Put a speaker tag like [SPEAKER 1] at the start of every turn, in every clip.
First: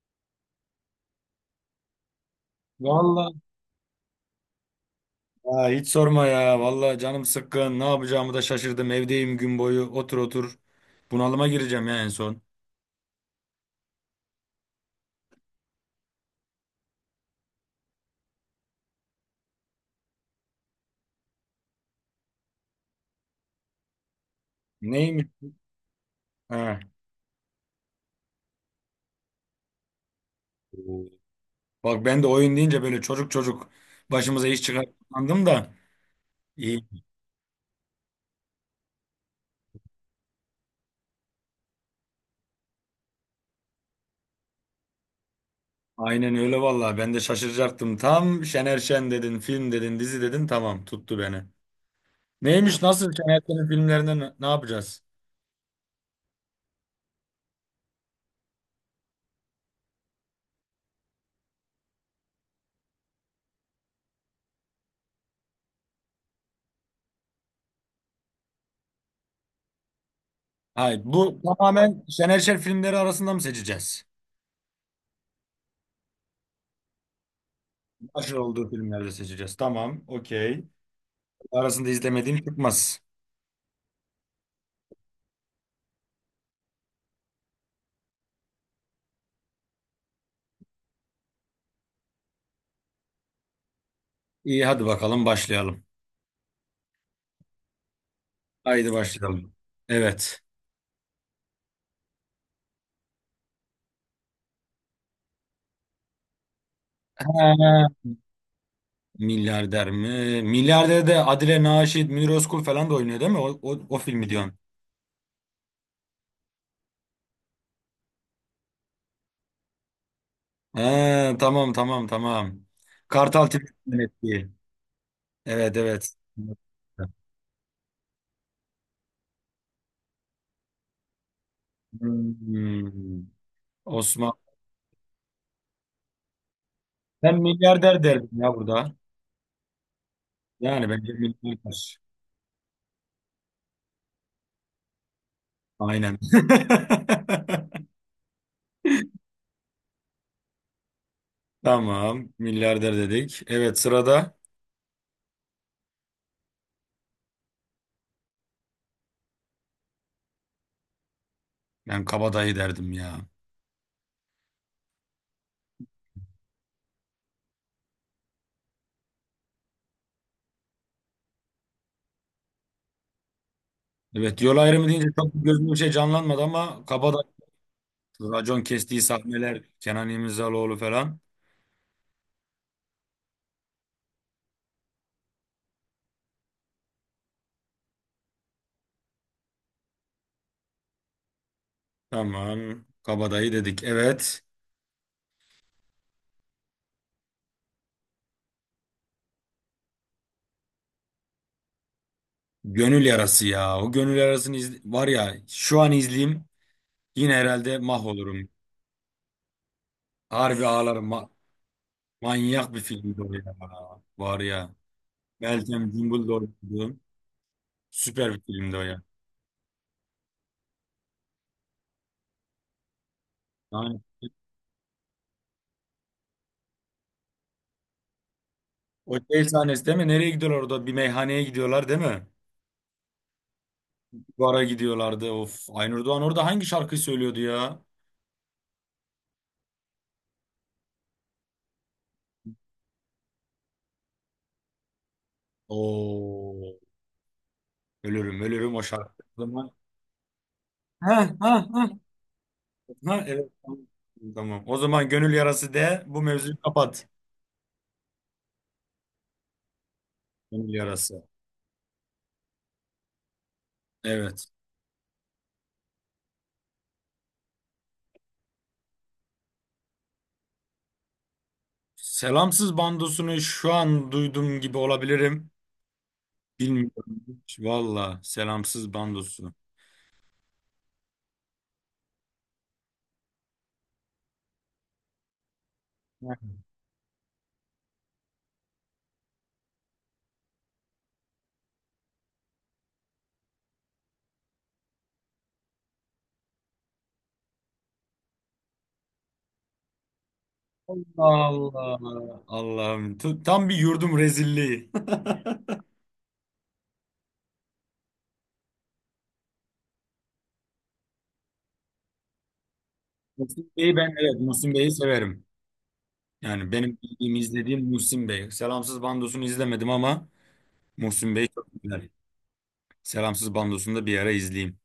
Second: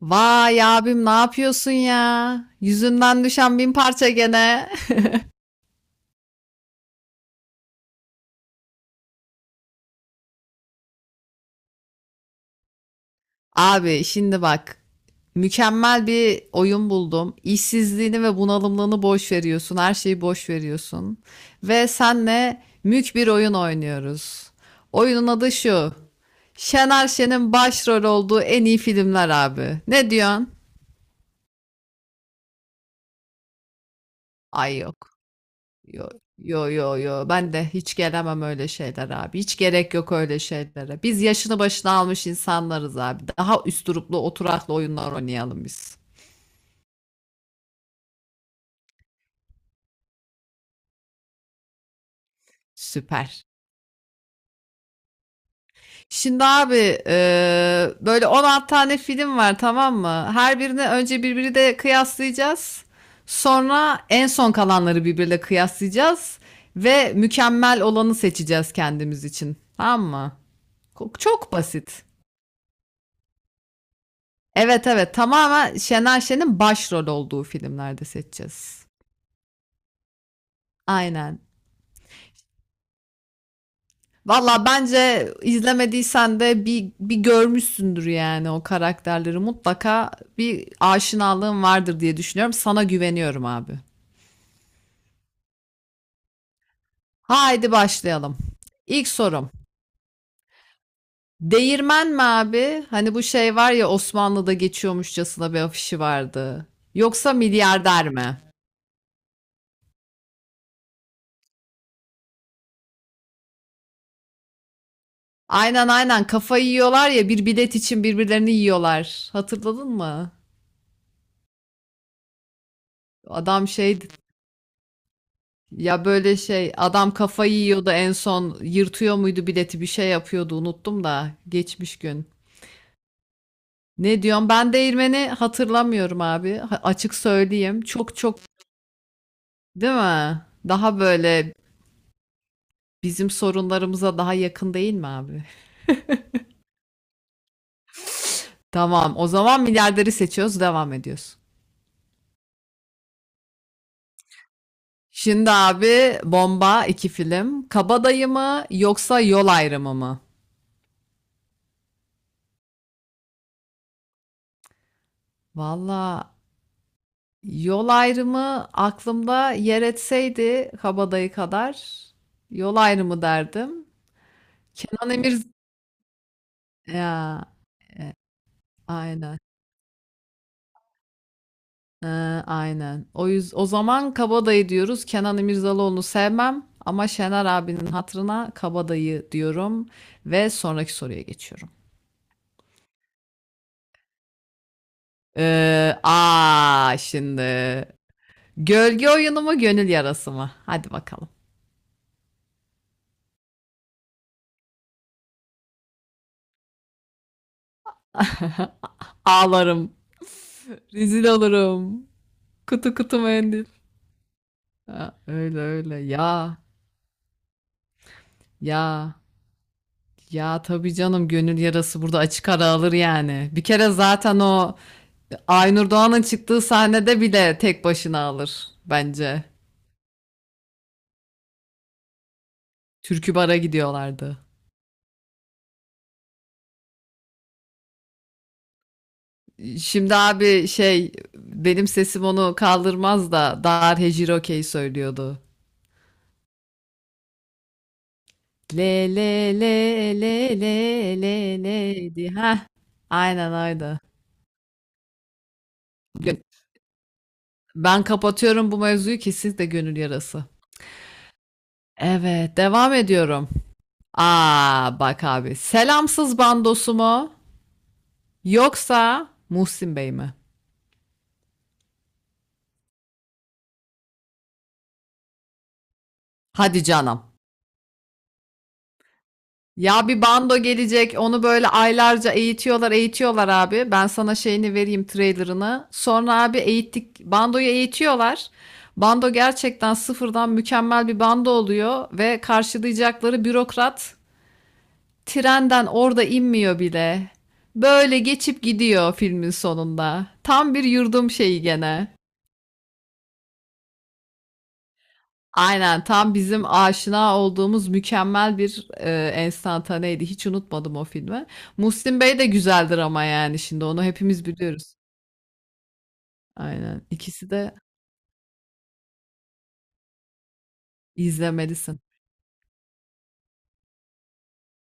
[SPEAKER 1] Vay abim ne yapıyorsun ya? Yüzünden
[SPEAKER 2] Vallahi
[SPEAKER 1] düşen bin parça gene.
[SPEAKER 2] ya hiç sorma ya. Vallahi canım sıkkın. Ne yapacağımı da şaşırdım. Evdeyim gün boyu. Otur otur. Bunalıma gireceğim ya en son.
[SPEAKER 1] Abi şimdi bak. Mükemmel bir oyun buldum. İşsizliğini ve bunalımlığını boş veriyorsun. Her şeyi boş veriyorsun. Ve senle mük bir oyun oynuyoruz.
[SPEAKER 2] Neymiş?
[SPEAKER 1] Oyunun adı şu.
[SPEAKER 2] Ha.
[SPEAKER 1] Şener Şen'in başrol olduğu en iyi filmler abi. Ne diyorsun?
[SPEAKER 2] Oo. Bak ben de oyun deyince böyle çocuk çocuk başımıza iş
[SPEAKER 1] Ay
[SPEAKER 2] çıkar
[SPEAKER 1] yok.
[SPEAKER 2] da.
[SPEAKER 1] Yo yo
[SPEAKER 2] İyi.
[SPEAKER 1] yo yo ben de hiç gelemem öyle şeyler abi. Hiç gerek yok öyle şeylere. Biz yaşını başına almış insanlarız abi. Daha üsturuplu oturaklı oyunlar oynayalım biz.
[SPEAKER 2] Aynen öyle vallahi. Ben de şaşıracaktım. Tam Şener Şen dedin, film dedin, dizi dedin. Tamam, tuttu beni. Neymiş? Nasıl Şener
[SPEAKER 1] Süper.
[SPEAKER 2] Şen'in filmlerinden ne yapacağız?
[SPEAKER 1] Şimdi abi böyle 16 tane film var, tamam mı? Her birini önce birbiri de kıyaslayacağız. Sonra en son kalanları birbiriyle kıyaslayacağız ve mükemmel olanı seçeceğiz kendimiz için. Tamam mı?
[SPEAKER 2] Hayır, bu
[SPEAKER 1] Çok basit.
[SPEAKER 2] tamamen Şener Şen filmleri arasında mı seçeceğiz?
[SPEAKER 1] Evet, evet. Tamamen Şener Şen'in başrol olduğu filmlerde
[SPEAKER 2] Başrol olduğu
[SPEAKER 1] seçeceğiz.
[SPEAKER 2] filmlerde seçeceğiz. Tamam, okey.
[SPEAKER 1] Aynen.
[SPEAKER 2] Arasında izlemediğin çıkmaz.
[SPEAKER 1] Valla bence izlemediysen de bir görmüşsündür yani o karakterleri. Mutlaka bir aşinalığın vardır diye düşünüyorum. Sana güveniyorum abi.
[SPEAKER 2] İyi hadi bakalım başlayalım.
[SPEAKER 1] Haydi başlayalım.
[SPEAKER 2] Haydi
[SPEAKER 1] İlk sorum.
[SPEAKER 2] başlayalım. Evet.
[SPEAKER 1] Değirmen mi abi? Hani bu şey var ya, Osmanlı'da geçiyormuşçasına bir afişi vardı. Yoksa
[SPEAKER 2] Ha,
[SPEAKER 1] milyarder mi?
[SPEAKER 2] milyarder mi? Milyarder de Adile Naşit, Münir Özkul falan da oynuyor değil mi? O filmi diyorsun.
[SPEAKER 1] Aynen aynen, kafayı yiyorlar ya, bir bilet için birbirlerini yiyorlar. Hatırladın mı?
[SPEAKER 2] Ha, tamam tamam tamam. Kartal
[SPEAKER 1] Adam
[SPEAKER 2] Tibet'in
[SPEAKER 1] şey
[SPEAKER 2] yönettiği. Evet
[SPEAKER 1] ya,
[SPEAKER 2] evet.
[SPEAKER 1] böyle şey, adam kafayı yiyordu, en son yırtıyor muydu bileti, bir şey yapıyordu, unuttum da geçmiş gün.
[SPEAKER 2] Hmm.
[SPEAKER 1] Ne
[SPEAKER 2] Osman.
[SPEAKER 1] diyorum ben, değirmeni hatırlamıyorum abi. Açık
[SPEAKER 2] Ben
[SPEAKER 1] söyleyeyim,
[SPEAKER 2] milyarder
[SPEAKER 1] çok
[SPEAKER 2] derdim
[SPEAKER 1] çok
[SPEAKER 2] ya burada.
[SPEAKER 1] değil mi?
[SPEAKER 2] Yani
[SPEAKER 1] Daha
[SPEAKER 2] bence
[SPEAKER 1] böyle
[SPEAKER 2] milyarder.
[SPEAKER 1] bizim sorunlarımıza daha yakın değil mi abi?
[SPEAKER 2] Aynen.
[SPEAKER 1] Tamam, o zaman milyarderi seçiyoruz, devam ediyoruz.
[SPEAKER 2] Tamam. Milyarder dedik. Evet sırada.
[SPEAKER 1] Şimdi abi, bomba iki film, Kabadayı mı yoksa Yol Ayrımı mı?
[SPEAKER 2] Ben kabadayı derdim ya.
[SPEAKER 1] Valla Yol Ayrımı aklımda yer etseydi Kabadayı kadar, Yol Ayrımı derdim.
[SPEAKER 2] Evet, yol ayrımı deyince
[SPEAKER 1] Kenan
[SPEAKER 2] çok
[SPEAKER 1] Emir
[SPEAKER 2] gözümde bir şey canlanmadı, ama kabadayı.
[SPEAKER 1] ya, e,
[SPEAKER 2] Racon kestiği
[SPEAKER 1] aynen.
[SPEAKER 2] sahneler, Kenan İmirzalıoğlu falan.
[SPEAKER 1] E, aynen. O yüz o zaman Kabadayı diyoruz. Kenan İmirzalıoğlu'nu sevmem ama Şener abinin hatırına Kabadayı diyorum ve sonraki soruya geçiyorum.
[SPEAKER 2] Tamam, kabadayı dedik. Evet,
[SPEAKER 1] Aa şimdi, gölge oyunu mu, gönül yarası mı? Hadi bakalım.
[SPEAKER 2] gönül yarası ya. O gönül yarasını var ya şu an izleyeyim yine herhalde mahvolurum.
[SPEAKER 1] Ağlarım.
[SPEAKER 2] Harbi ağlarım.
[SPEAKER 1] Rezil olurum.
[SPEAKER 2] Manyak bir
[SPEAKER 1] Kutu kutu
[SPEAKER 2] filmdi o ya.
[SPEAKER 1] mendil.
[SPEAKER 2] Var ya.
[SPEAKER 1] Ha, öyle
[SPEAKER 2] Meltem
[SPEAKER 1] öyle.
[SPEAKER 2] Cumbul'da oynadı. Süper bir filmdi o ya.
[SPEAKER 1] Ya ya, tabii canım, gönül yarası burada açık ara alır yani. Bir kere
[SPEAKER 2] Yani,
[SPEAKER 1] zaten o Aynur Doğan'ın çıktığı sahnede bile tek başına alır
[SPEAKER 2] o şey
[SPEAKER 1] bence.
[SPEAKER 2] sahnesi değil mi? Nereye gidiyorlar orada? Bir meyhaneye gidiyorlar değil mi?
[SPEAKER 1] Türkü bara gidiyorlardı.
[SPEAKER 2] Bara gidiyorlardı. Of. Aynur Doğan orada hangi şarkıyı söylüyordu ya?
[SPEAKER 1] Şimdi abi şey, benim sesim onu kaldırmaz da, Dar Hejiroke'yi söylüyordu.
[SPEAKER 2] Oo. Ölürüm ölürüm o
[SPEAKER 1] Le
[SPEAKER 2] şarkı. O
[SPEAKER 1] le
[SPEAKER 2] zaman...
[SPEAKER 1] le le
[SPEAKER 2] Ha,
[SPEAKER 1] le
[SPEAKER 2] ha,
[SPEAKER 1] le
[SPEAKER 2] ha.
[SPEAKER 1] le di. Heh,
[SPEAKER 2] Ha, evet.
[SPEAKER 1] aynen
[SPEAKER 2] Tamam.
[SPEAKER 1] aynen.
[SPEAKER 2] Tamam. O zaman gönül yarası de, bu mevzuyu kapat.
[SPEAKER 1] Ben kapatıyorum bu mevzuyu ki siz de gönül yarası.
[SPEAKER 2] Gönül yarası.
[SPEAKER 1] Evet, devam ediyorum.
[SPEAKER 2] Evet.
[SPEAKER 1] Aa, bak abi. Selamsız bandosu mu? Yoksa Muhsin Bey mi?
[SPEAKER 2] Selamsız bandosunu şu an duydum gibi olabilirim.
[SPEAKER 1] Hadi
[SPEAKER 2] Bilmiyorum
[SPEAKER 1] canım.
[SPEAKER 2] hiç. Valla selamsız bandosu.
[SPEAKER 1] Ya bir bando gelecek, onu böyle aylarca eğitiyorlar, eğitiyorlar abi. Ben sana şeyini vereyim, trailerını. Sonra abi, eğittik, bandoyu eğitiyorlar. Bando gerçekten sıfırdan mükemmel bir bando oluyor ve karşılayacakları bürokrat trenden orada inmiyor bile. Böyle geçip gidiyor filmin sonunda. Tam bir yurdum
[SPEAKER 2] Allah
[SPEAKER 1] şeyi gene.
[SPEAKER 2] Allah. Allah'ım. Tam bir yurdum rezilliği.
[SPEAKER 1] Aynen, tam bizim aşina olduğumuz mükemmel bir enstantaneydi. Hiç unutmadım o filmi. Muslim Bey de güzeldir ama yani
[SPEAKER 2] Muhsin
[SPEAKER 1] şimdi
[SPEAKER 2] Bey'i
[SPEAKER 1] onu
[SPEAKER 2] ben, evet,
[SPEAKER 1] hepimiz
[SPEAKER 2] Muhsin Bey'i
[SPEAKER 1] biliyoruz.
[SPEAKER 2] severim. Yani benim
[SPEAKER 1] Aynen.
[SPEAKER 2] bildiğim,
[SPEAKER 1] İkisi de
[SPEAKER 2] izlediğim Muhsin Bey. Selamsız Bandos'unu izlemedim ama Muhsin Bey çok
[SPEAKER 1] izlemelisin.
[SPEAKER 2] güzel. Selamsız Bandos'unu da bir ara izleyeyim.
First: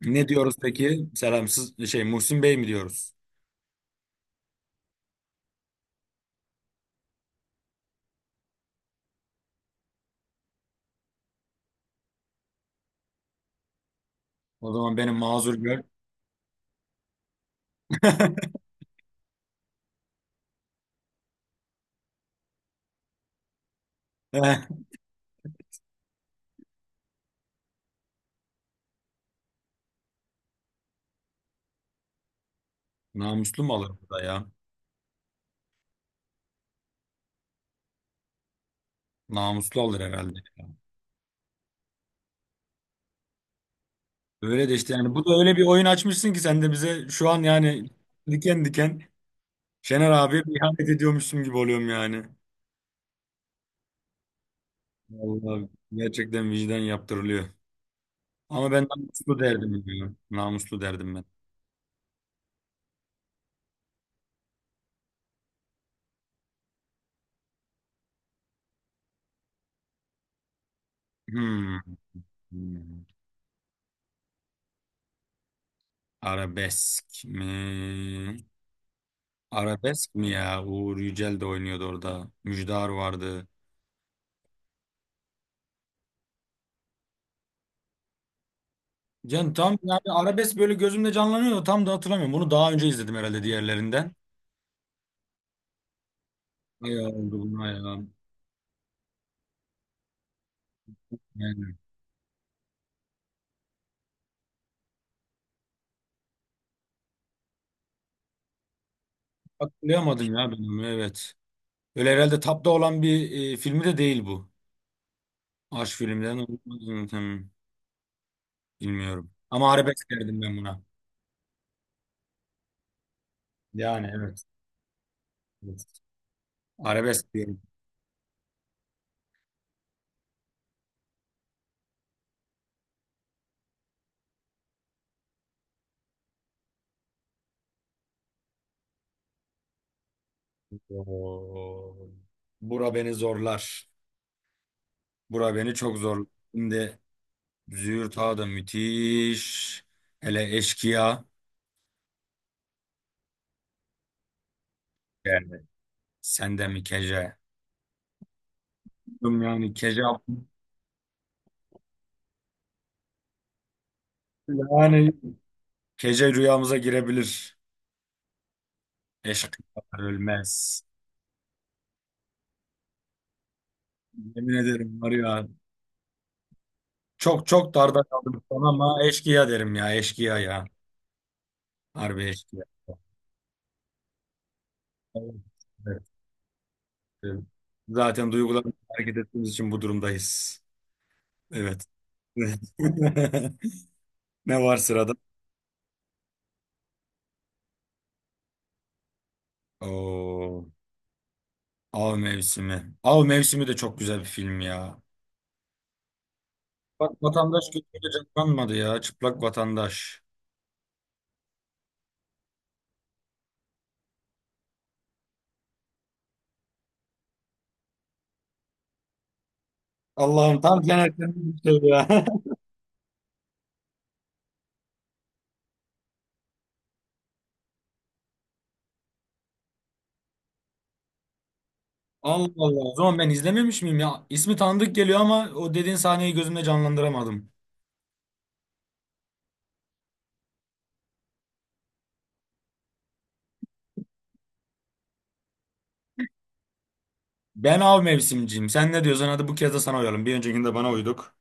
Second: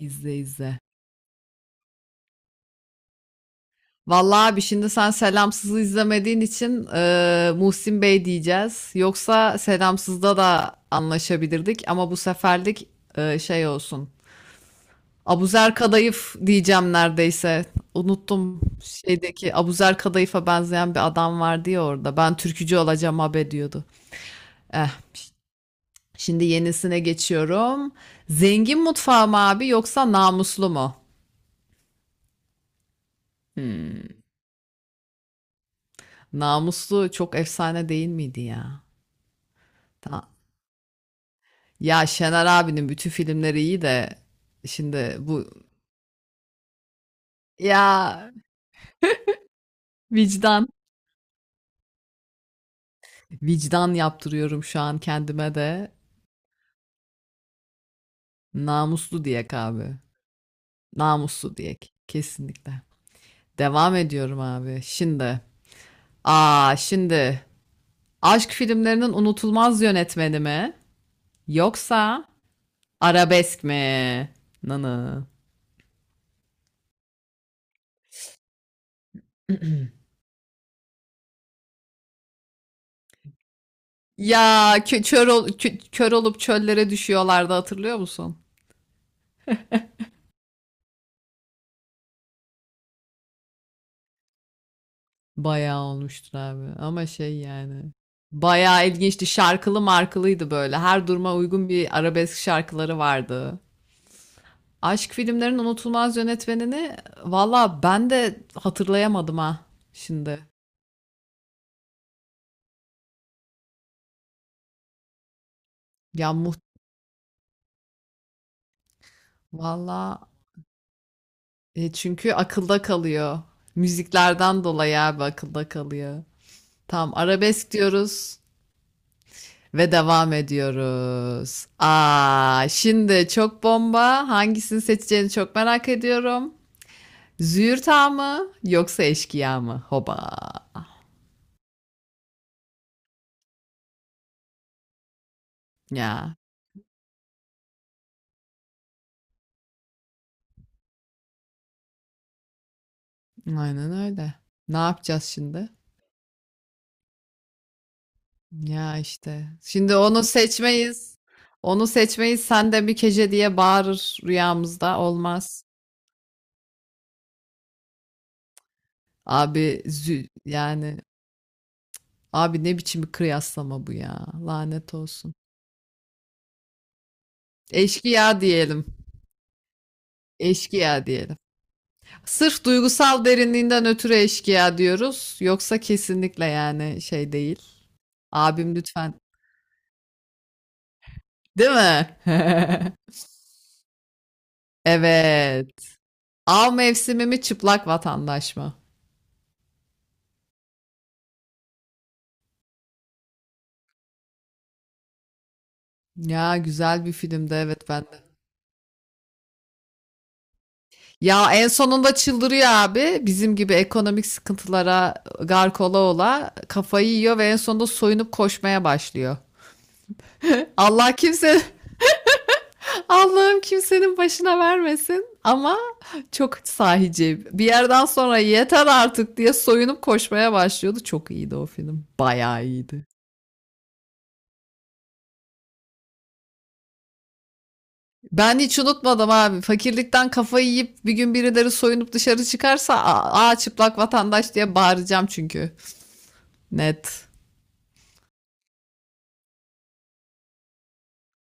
[SPEAKER 2] Ne diyoruz
[SPEAKER 1] izle.
[SPEAKER 2] peki? Selamsız şey, Muhsin Bey mi diyoruz?
[SPEAKER 1] Vallahi abi, şimdi sen Selamsız'ı izlemediğin için Muhsin Bey diyeceğiz. Yoksa Selamsız'da da anlaşabilirdik ama bu seferlik şey olsun.
[SPEAKER 2] O zaman benim mazur
[SPEAKER 1] Abuzer
[SPEAKER 2] gör.
[SPEAKER 1] Kadayıf diyeceğim neredeyse. Unuttum, şeydeki Abuzer Kadayıf'a benzeyen bir adam vardı ya orada. Ben türkücü olacağım abi diyordu.
[SPEAKER 2] Eh,
[SPEAKER 1] Eh, şimdi yenisine geçiyorum. Zengin mutfağı mı abi, yoksa namuslu mu?
[SPEAKER 2] namuslu mu alır bu da
[SPEAKER 1] Hmm.
[SPEAKER 2] ya?
[SPEAKER 1] Namuslu çok efsane değil miydi ya?
[SPEAKER 2] Namuslu alır
[SPEAKER 1] Tamam.
[SPEAKER 2] herhalde.
[SPEAKER 1] Ya Şener abinin bütün filmleri iyi de
[SPEAKER 2] Öyle de işte, yani
[SPEAKER 1] şimdi
[SPEAKER 2] bu da
[SPEAKER 1] bu
[SPEAKER 2] öyle bir oyun açmışsın ki sen de bize şu an yani
[SPEAKER 1] ya,
[SPEAKER 2] diken diken Şener abiye bir
[SPEAKER 1] vicdan
[SPEAKER 2] ihanet ediyormuşum gibi oluyorum yani.
[SPEAKER 1] vicdan yaptırıyorum şu an kendime
[SPEAKER 2] Vallahi
[SPEAKER 1] de.
[SPEAKER 2] gerçekten vicdan yaptırılıyor. Ama ben
[SPEAKER 1] Namuslu
[SPEAKER 2] namuslu
[SPEAKER 1] diyek
[SPEAKER 2] derdim
[SPEAKER 1] abi.
[SPEAKER 2] ya. Namuslu derdim ben.
[SPEAKER 1] Namuslu diyek kesinlikle. Devam ediyorum abi. Şimdi, aşk filmlerinin unutulmaz yönetmeni mi
[SPEAKER 2] Hmm.
[SPEAKER 1] yoksa
[SPEAKER 2] Hmm.
[SPEAKER 1] arabesk mi? Nanı.
[SPEAKER 2] Arabesk mi? Arabesk mi ya? Uğur Yücel de oynuyordu orada. Müjdar vardı.
[SPEAKER 1] Ya kör olup çöllere düşüyorlardı, hatırlıyor musun?
[SPEAKER 2] Can tam yani arabesk böyle gözümde canlanıyor da tam da hatırlamıyorum. Bunu daha önce izledim herhalde diğerlerinden.
[SPEAKER 1] Bayağı olmuştur abi.
[SPEAKER 2] Ay
[SPEAKER 1] Ama şey
[SPEAKER 2] oldu buna
[SPEAKER 1] yani.
[SPEAKER 2] ya.
[SPEAKER 1] Bayağı ilginçti. Şarkılı markılıydı böyle. Her duruma uygun
[SPEAKER 2] Yani
[SPEAKER 1] bir arabesk şarkıları vardı. Aşk filmlerinin unutulmaz yönetmenini valla ben de hatırlayamadım ha
[SPEAKER 2] hatırlayamadım
[SPEAKER 1] şimdi.
[SPEAKER 2] ya ben onu, evet. Öyle herhalde tapta olan bir filmi de değil bu. Aşk
[SPEAKER 1] Ya
[SPEAKER 2] filmden,
[SPEAKER 1] muht,
[SPEAKER 2] hmm, bilmiyorum. Ama arabesk
[SPEAKER 1] valla
[SPEAKER 2] derdim ben buna.
[SPEAKER 1] çünkü akılda kalıyor.
[SPEAKER 2] Yani evet.
[SPEAKER 1] Müziklerden dolayı abi akılda
[SPEAKER 2] Evet.
[SPEAKER 1] kalıyor. Tamam,
[SPEAKER 2] Arabesk diyorum.
[SPEAKER 1] arabesk diyoruz ve devam ediyoruz. Aa, şimdi çok bomba. Hangisini seçeceğini çok merak ediyorum. Züğürt'a mı yoksa eşkıya mı? Hoba.
[SPEAKER 2] Oo. Bura beni zorlar. Bura beni çok zorlar.
[SPEAKER 1] Ya
[SPEAKER 2] Şimdi Züğürt Ağa da müthiş. Hele Eşkıya.
[SPEAKER 1] aynen öyle. Ne yapacağız
[SPEAKER 2] Yani.
[SPEAKER 1] şimdi?
[SPEAKER 2] Sen de mi Kece?
[SPEAKER 1] Ya
[SPEAKER 2] Bilmiyorum.
[SPEAKER 1] işte.
[SPEAKER 2] Yani,
[SPEAKER 1] Şimdi
[SPEAKER 2] Kece.
[SPEAKER 1] onu seçmeyiz. Onu seçmeyiz. Sen de bir kece diye bağırır rüyamızda.
[SPEAKER 2] Yani.
[SPEAKER 1] Olmaz.
[SPEAKER 2] Kece rüyamıza girebilir.
[SPEAKER 1] Abi
[SPEAKER 2] Eşkıyalar
[SPEAKER 1] zü
[SPEAKER 2] ölmez.
[SPEAKER 1] yani, abi ne biçim bir kıyaslama bu ya.
[SPEAKER 2] Yemin
[SPEAKER 1] Lanet
[SPEAKER 2] ederim var
[SPEAKER 1] olsun.
[SPEAKER 2] ya. Çok çok darda
[SPEAKER 1] Eşkıya
[SPEAKER 2] kaldım şu an
[SPEAKER 1] diyelim.
[SPEAKER 2] ama eşkıya derim ya. Eşkıya ya.
[SPEAKER 1] Eşkıya diyelim.
[SPEAKER 2] Harbi eşkıya.
[SPEAKER 1] Sırf duygusal derinliğinden ötürü eşkıya diyoruz. Yoksa
[SPEAKER 2] Evet.
[SPEAKER 1] kesinlikle yani şey
[SPEAKER 2] Evet.
[SPEAKER 1] değil.
[SPEAKER 2] Zaten
[SPEAKER 1] Abim
[SPEAKER 2] duygularımızla
[SPEAKER 1] lütfen,
[SPEAKER 2] hareket ettiğimiz için bu durumdayız.
[SPEAKER 1] değil
[SPEAKER 2] Evet.
[SPEAKER 1] mi?
[SPEAKER 2] Ne var sırada?
[SPEAKER 1] Evet. Av mevsimi mi, çıplak vatandaş mı?
[SPEAKER 2] Oo, Av Mevsimi. Av Mevsimi de çok güzel bir film ya.
[SPEAKER 1] Ya güzel
[SPEAKER 2] Bak,
[SPEAKER 1] bir filmdi
[SPEAKER 2] vatandaş
[SPEAKER 1] evet ben de.
[SPEAKER 2] gözüyle canlanmadı ya. Çıplak vatandaş.
[SPEAKER 1] Ya en sonunda çıldırıyor abi. Bizim gibi ekonomik sıkıntılara gark ola ola kafayı yiyor ve en sonunda soyunup koşmaya başlıyor.
[SPEAKER 2] Allah'ım, tam
[SPEAKER 1] Allah
[SPEAKER 2] genellikle bir
[SPEAKER 1] kimse.
[SPEAKER 2] şey ya.
[SPEAKER 1] Allah'ım kimsenin başına vermesin ama çok sahici. Bir yerden sonra yeter artık diye soyunup koşmaya başlıyordu. Çok iyiydi o film.
[SPEAKER 2] Allah
[SPEAKER 1] Bayağı
[SPEAKER 2] Allah. O
[SPEAKER 1] iyiydi.
[SPEAKER 2] zaman ben izlememiş miyim ya? İsmi tanıdık geliyor ama o dediğin sahneyi gözümde canlandıramadım.
[SPEAKER 1] Ben hiç unutmadım abi. Fakirlikten kafayı yiyip bir gün birileri soyunup dışarı çıkarsa, aa çıplak vatandaş diye bağıracağım çünkü. Net.
[SPEAKER 2] Ben av mevsimciyim. Sen ne diyorsun? Hadi bu kez de sana uyalım. Bir öncekinde bana uyduk.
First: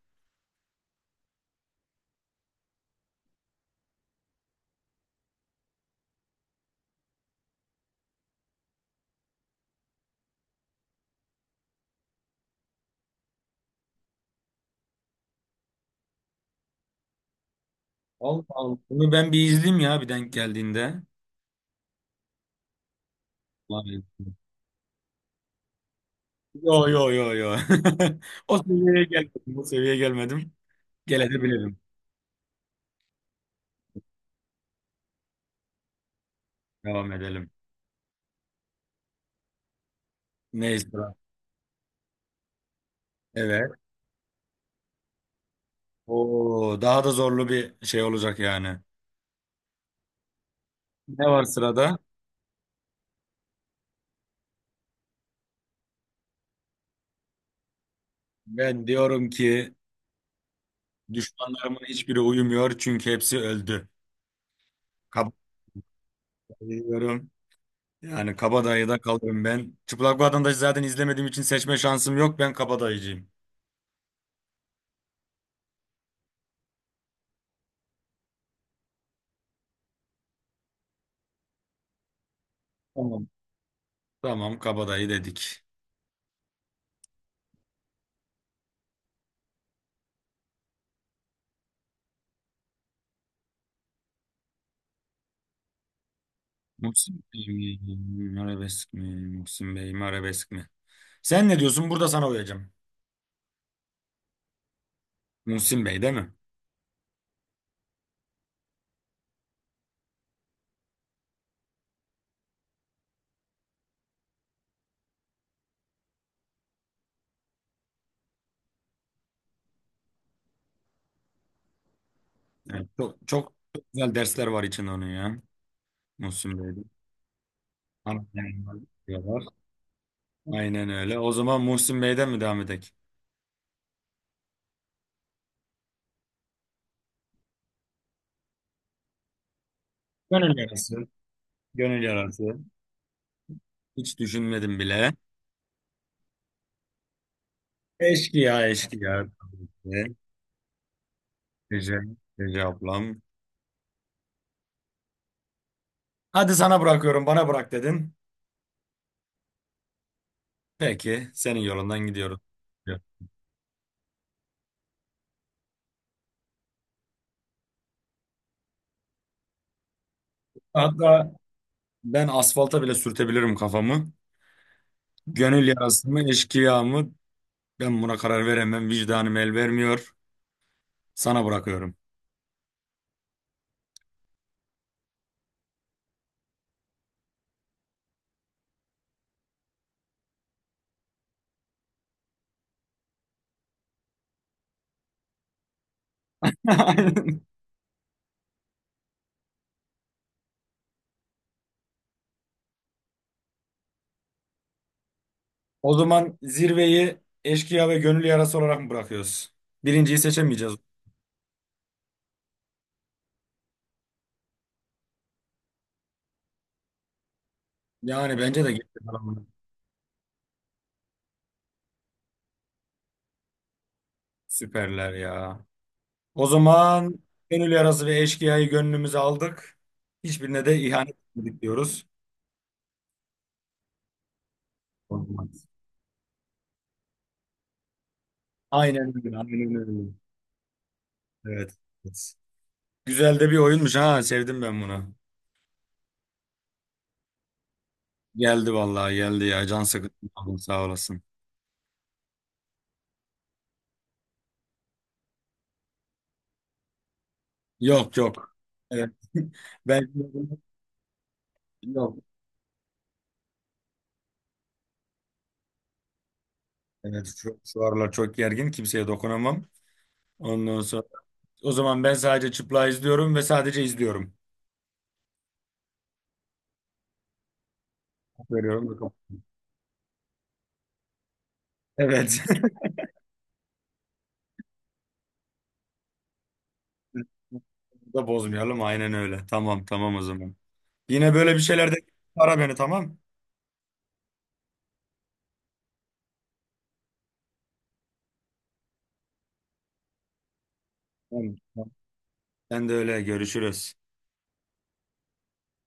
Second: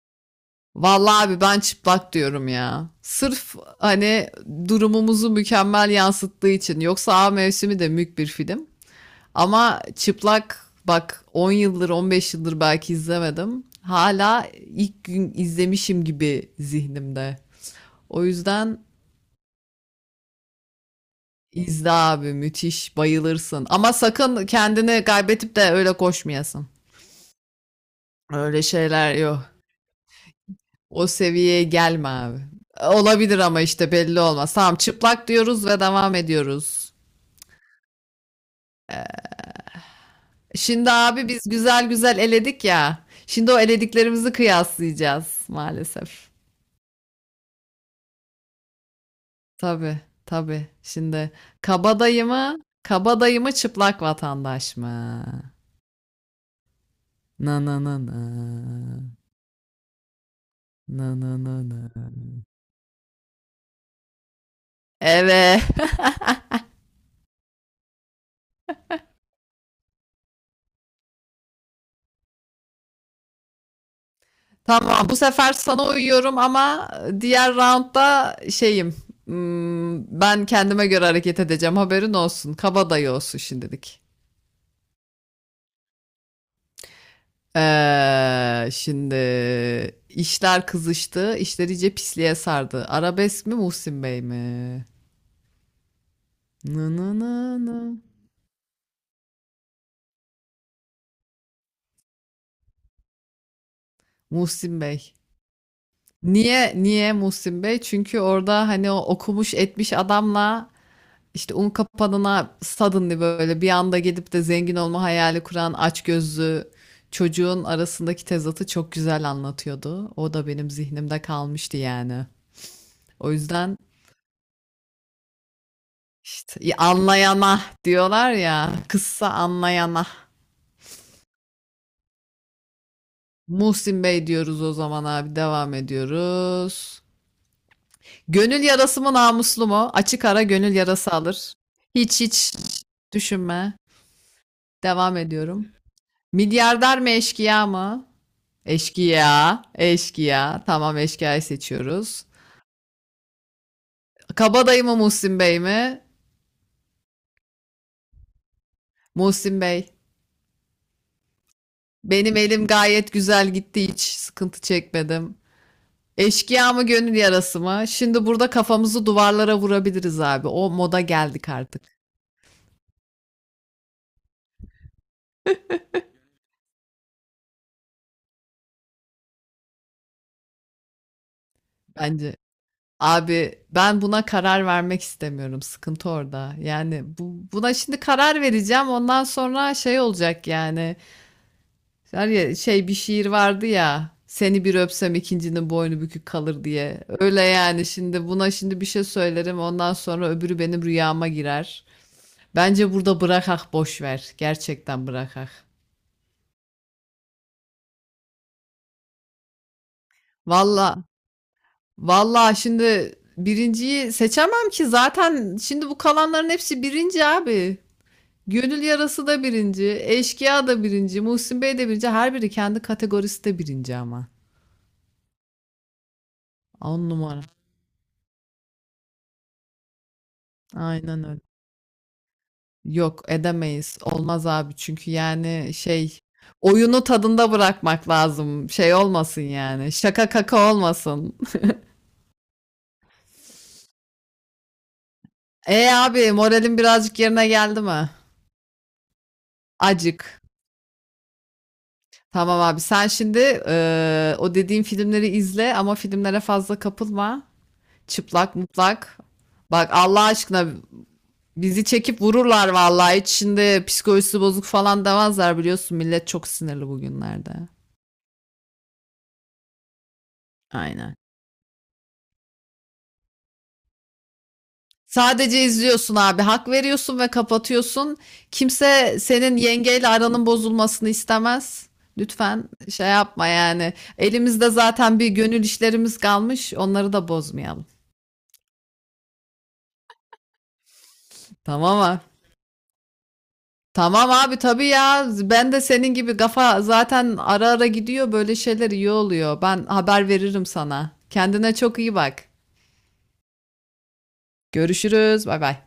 [SPEAKER 1] Vallahi abi ben çıplak diyorum ya. Sırf hani durumumuzu mükemmel yansıttığı için. Yoksa A Mevsimi de mük bir film. Ama çıplak, bak, 10 yıldır 15 yıldır belki izlemedim. Hala ilk gün izlemişim gibi zihnimde. O
[SPEAKER 2] Allah Allah.
[SPEAKER 1] yüzden
[SPEAKER 2] Bunu ben bir izleyeyim ya, bir denk geldiğinde.
[SPEAKER 1] İzle abi, müthiş bayılırsın. Ama
[SPEAKER 2] Vay.
[SPEAKER 1] sakın kendini kaybetip de öyle koşmayasın.
[SPEAKER 2] Yo yo yo yo. O
[SPEAKER 1] Öyle
[SPEAKER 2] seviyeye
[SPEAKER 1] şeyler yok.
[SPEAKER 2] gelmedim. O seviyeye gelmedim.
[SPEAKER 1] O seviyeye
[SPEAKER 2] Gelebilirim.
[SPEAKER 1] gelme abi. Olabilir ama işte belli olmaz. Tamam, çıplak diyoruz ve devam ediyoruz.
[SPEAKER 2] Devam edelim. Ne
[SPEAKER 1] Şimdi
[SPEAKER 2] sıra?
[SPEAKER 1] abi biz güzel güzel eledik ya. Şimdi o
[SPEAKER 2] Evet.
[SPEAKER 1] elediklerimizi kıyaslayacağız maalesef.
[SPEAKER 2] Oo, daha da zorlu bir şey olacak yani.
[SPEAKER 1] Tabii tabii.
[SPEAKER 2] Ne
[SPEAKER 1] Şimdi
[SPEAKER 2] var sırada?
[SPEAKER 1] kabadayı mı? Kabadayı mı çıplak vatandaş mı? Na na na na.
[SPEAKER 2] Ben diyorum ki,
[SPEAKER 1] Na na na
[SPEAKER 2] düşmanlarımın
[SPEAKER 1] na.
[SPEAKER 2] hiçbiri uyumuyor çünkü hepsi öldü. Kabadayı
[SPEAKER 1] Evet.
[SPEAKER 2] diyorum. Yani Kabadayı'da kalırım ben. Çıplak Vatandaşı zaten izlemediğim için seçme şansım yok. Ben Kabadayıcıyım.
[SPEAKER 1] Tamam, bu sefer sana uyuyorum ama diğer roundda şeyim. Hmm, ben kendime göre hareket edeceğim. Haberin olsun. Kabadayı
[SPEAKER 2] Tamam.
[SPEAKER 1] olsun şimdilik.
[SPEAKER 2] Tamam, Kabadayı dedik.
[SPEAKER 1] Şimdi işler kızıştı. İşler iyice pisliğe sardı. Arabesk mi Muhsin Bey mi? Nı nı
[SPEAKER 2] Muhsin
[SPEAKER 1] nı
[SPEAKER 2] Bey
[SPEAKER 1] nı.
[SPEAKER 2] mi, arabesk mi? Muhsin Bey mi, arabesk mi? Sen ne diyorsun? Burada sana uyacağım.
[SPEAKER 1] Muhsin Bey.
[SPEAKER 2] Muhsin Bey değil mi?
[SPEAKER 1] Niye Muhsin Bey? Çünkü orada hani o okumuş etmiş adamla İşte un kapanına suddenly böyle bir anda gidip de zengin olma hayali kuran açgözlü çocuğun arasındaki tezatı çok güzel anlatıyordu. O da benim zihnimde kalmıştı yani.
[SPEAKER 2] Evet, çok,
[SPEAKER 1] O
[SPEAKER 2] çok
[SPEAKER 1] yüzden
[SPEAKER 2] güzel dersler var içinde onun ya.
[SPEAKER 1] işte,
[SPEAKER 2] Muhsin
[SPEAKER 1] "Ya
[SPEAKER 2] Bey'de.
[SPEAKER 1] anlayana
[SPEAKER 2] Ana
[SPEAKER 1] diyorlar ya,
[SPEAKER 2] planlar
[SPEAKER 1] kıssa
[SPEAKER 2] diyorlar.
[SPEAKER 1] anlayana."
[SPEAKER 2] Aynen öyle. O zaman Muhsin Bey'den mi devam edelim?
[SPEAKER 1] Muhsin Bey diyoruz o zaman abi, devam ediyoruz. Gönül yarası mı namuslu mu? Açık ara
[SPEAKER 2] Gönül
[SPEAKER 1] gönül
[SPEAKER 2] yarası.
[SPEAKER 1] yarası alır.
[SPEAKER 2] Gönül
[SPEAKER 1] Hiç
[SPEAKER 2] yarası.
[SPEAKER 1] düşünme.
[SPEAKER 2] Hiç düşünmedim bile.
[SPEAKER 1] Devam ediyorum. Milyarder mi eşkıya mı?
[SPEAKER 2] Eşkıya, eşkıya.
[SPEAKER 1] Eşkıya, eşkıya. Tamam, eşkıyayı
[SPEAKER 2] Ece,
[SPEAKER 1] seçiyoruz.
[SPEAKER 2] Ece ablam.
[SPEAKER 1] Kabadayı mı Muhsin Bey mi?
[SPEAKER 2] Hadi sana bırakıyorum, bana bırak dedin.
[SPEAKER 1] Muhsin Bey.
[SPEAKER 2] Peki, senin yolundan
[SPEAKER 1] Benim
[SPEAKER 2] gidiyorum.
[SPEAKER 1] elim gayet güzel gitti, hiç sıkıntı çekmedim. Eşkıya mı gönül yarası mı? Şimdi burada kafamızı duvarlara vurabiliriz abi. O moda
[SPEAKER 2] Hatta
[SPEAKER 1] geldik artık
[SPEAKER 2] ben asfalta bile sürtebilirim kafamı. Gönül yarası mı, eşkıya mı? Ben buna karar veremem. Vicdanım el vermiyor. Sana bırakıyorum.
[SPEAKER 1] bence. Abi ben buna karar vermek istemiyorum. Sıkıntı orada. Yani buna şimdi karar vereceğim. Ondan sonra şey olacak yani. Var ya şey, bir şiir vardı ya. Seni bir öpsem ikincinin boynu bükük kalır diye. Öyle yani, şimdi buna şimdi bir şey söylerim, ondan sonra öbürü benim rüyama girer. Bence burada bırakak, boş ver. Gerçekten bırakak.
[SPEAKER 2] O zaman zirveyi eşkıya ve gönül yarası olarak mı bırakıyoruz? Birinciyi seçemeyeceğiz.
[SPEAKER 1] Valla valla, şimdi birinciyi seçemem ki zaten şimdi bu kalanların hepsi birinci abi.
[SPEAKER 2] Yani bence de
[SPEAKER 1] Gönül
[SPEAKER 2] gitti falan
[SPEAKER 1] yarası da
[SPEAKER 2] bunu.
[SPEAKER 1] birinci, eşkıya da birinci, Muhsin Bey de birinci. Her biri kendi kategorisi de birinci ama.
[SPEAKER 2] Süperler ya. O
[SPEAKER 1] On
[SPEAKER 2] zaman
[SPEAKER 1] numara.
[SPEAKER 2] gönül yarası ve eşkıyayı gönlümüze aldık. Hiçbirine de ihanet
[SPEAKER 1] Aynen öyle.
[SPEAKER 2] etmedik diyoruz.
[SPEAKER 1] Yok edemeyiz. Olmaz abi çünkü
[SPEAKER 2] Olmaz.
[SPEAKER 1] yani şey, oyunu tadında bırakmak lazım. Şey
[SPEAKER 2] Aynen öyle.
[SPEAKER 1] olmasın
[SPEAKER 2] Aynen
[SPEAKER 1] yani.
[SPEAKER 2] öyle.
[SPEAKER 1] Şaka kaka olmasın.
[SPEAKER 2] Evet. Evet. Güzel de bir oyunmuş ha. Sevdim ben bunu.
[SPEAKER 1] E abi, moralin birazcık yerine geldi mi?
[SPEAKER 2] Geldi vallahi, geldi ya. Can
[SPEAKER 1] Acık.
[SPEAKER 2] sıkıntı. Sağ olasın.
[SPEAKER 1] Tamam abi, sen şimdi o dediğim filmleri izle ama filmlere fazla kapılma.
[SPEAKER 2] Yok yok.
[SPEAKER 1] Çıplak
[SPEAKER 2] Evet.
[SPEAKER 1] mutlak. Bak
[SPEAKER 2] Ben
[SPEAKER 1] Allah aşkına bizi
[SPEAKER 2] yok.
[SPEAKER 1] çekip vururlar vallahi. Hiç şimdi psikolojisi bozuk falan demezler, biliyorsun. Millet çok sinirli
[SPEAKER 2] Evet,
[SPEAKER 1] bugünlerde.
[SPEAKER 2] şu aralar çok gergin. Kimseye dokunamam. Ondan sonra,
[SPEAKER 1] Aynen.
[SPEAKER 2] o zaman ben sadece çıplağı izliyorum ve sadece izliyorum.
[SPEAKER 1] Sadece izliyorsun abi. Hak veriyorsun ve kapatıyorsun.
[SPEAKER 2] Veriyorum. Bakalım.
[SPEAKER 1] Kimse senin yengeyle aranın bozulmasını istemez.
[SPEAKER 2] Evet.
[SPEAKER 1] Lütfen şey yapma yani. Elimizde zaten bir gönül işlerimiz kalmış. Onları da bozmayalım.
[SPEAKER 2] Da bozmayalım. Aynen öyle. Tamam tamam o zaman. Yine böyle bir şeylerde
[SPEAKER 1] Tamam mı?
[SPEAKER 2] ara beni, tamam.
[SPEAKER 1] Tamam abi, tabii ya. Ben de senin gibi kafa zaten ara ara gidiyor. Böyle şeyler iyi oluyor. Ben haber veririm sana.
[SPEAKER 2] Tamam.
[SPEAKER 1] Kendine
[SPEAKER 2] Tamam.
[SPEAKER 1] çok iyi bak.
[SPEAKER 2] Sen de öyle, görüşürüz.
[SPEAKER 1] Görüşürüz. Bay bay.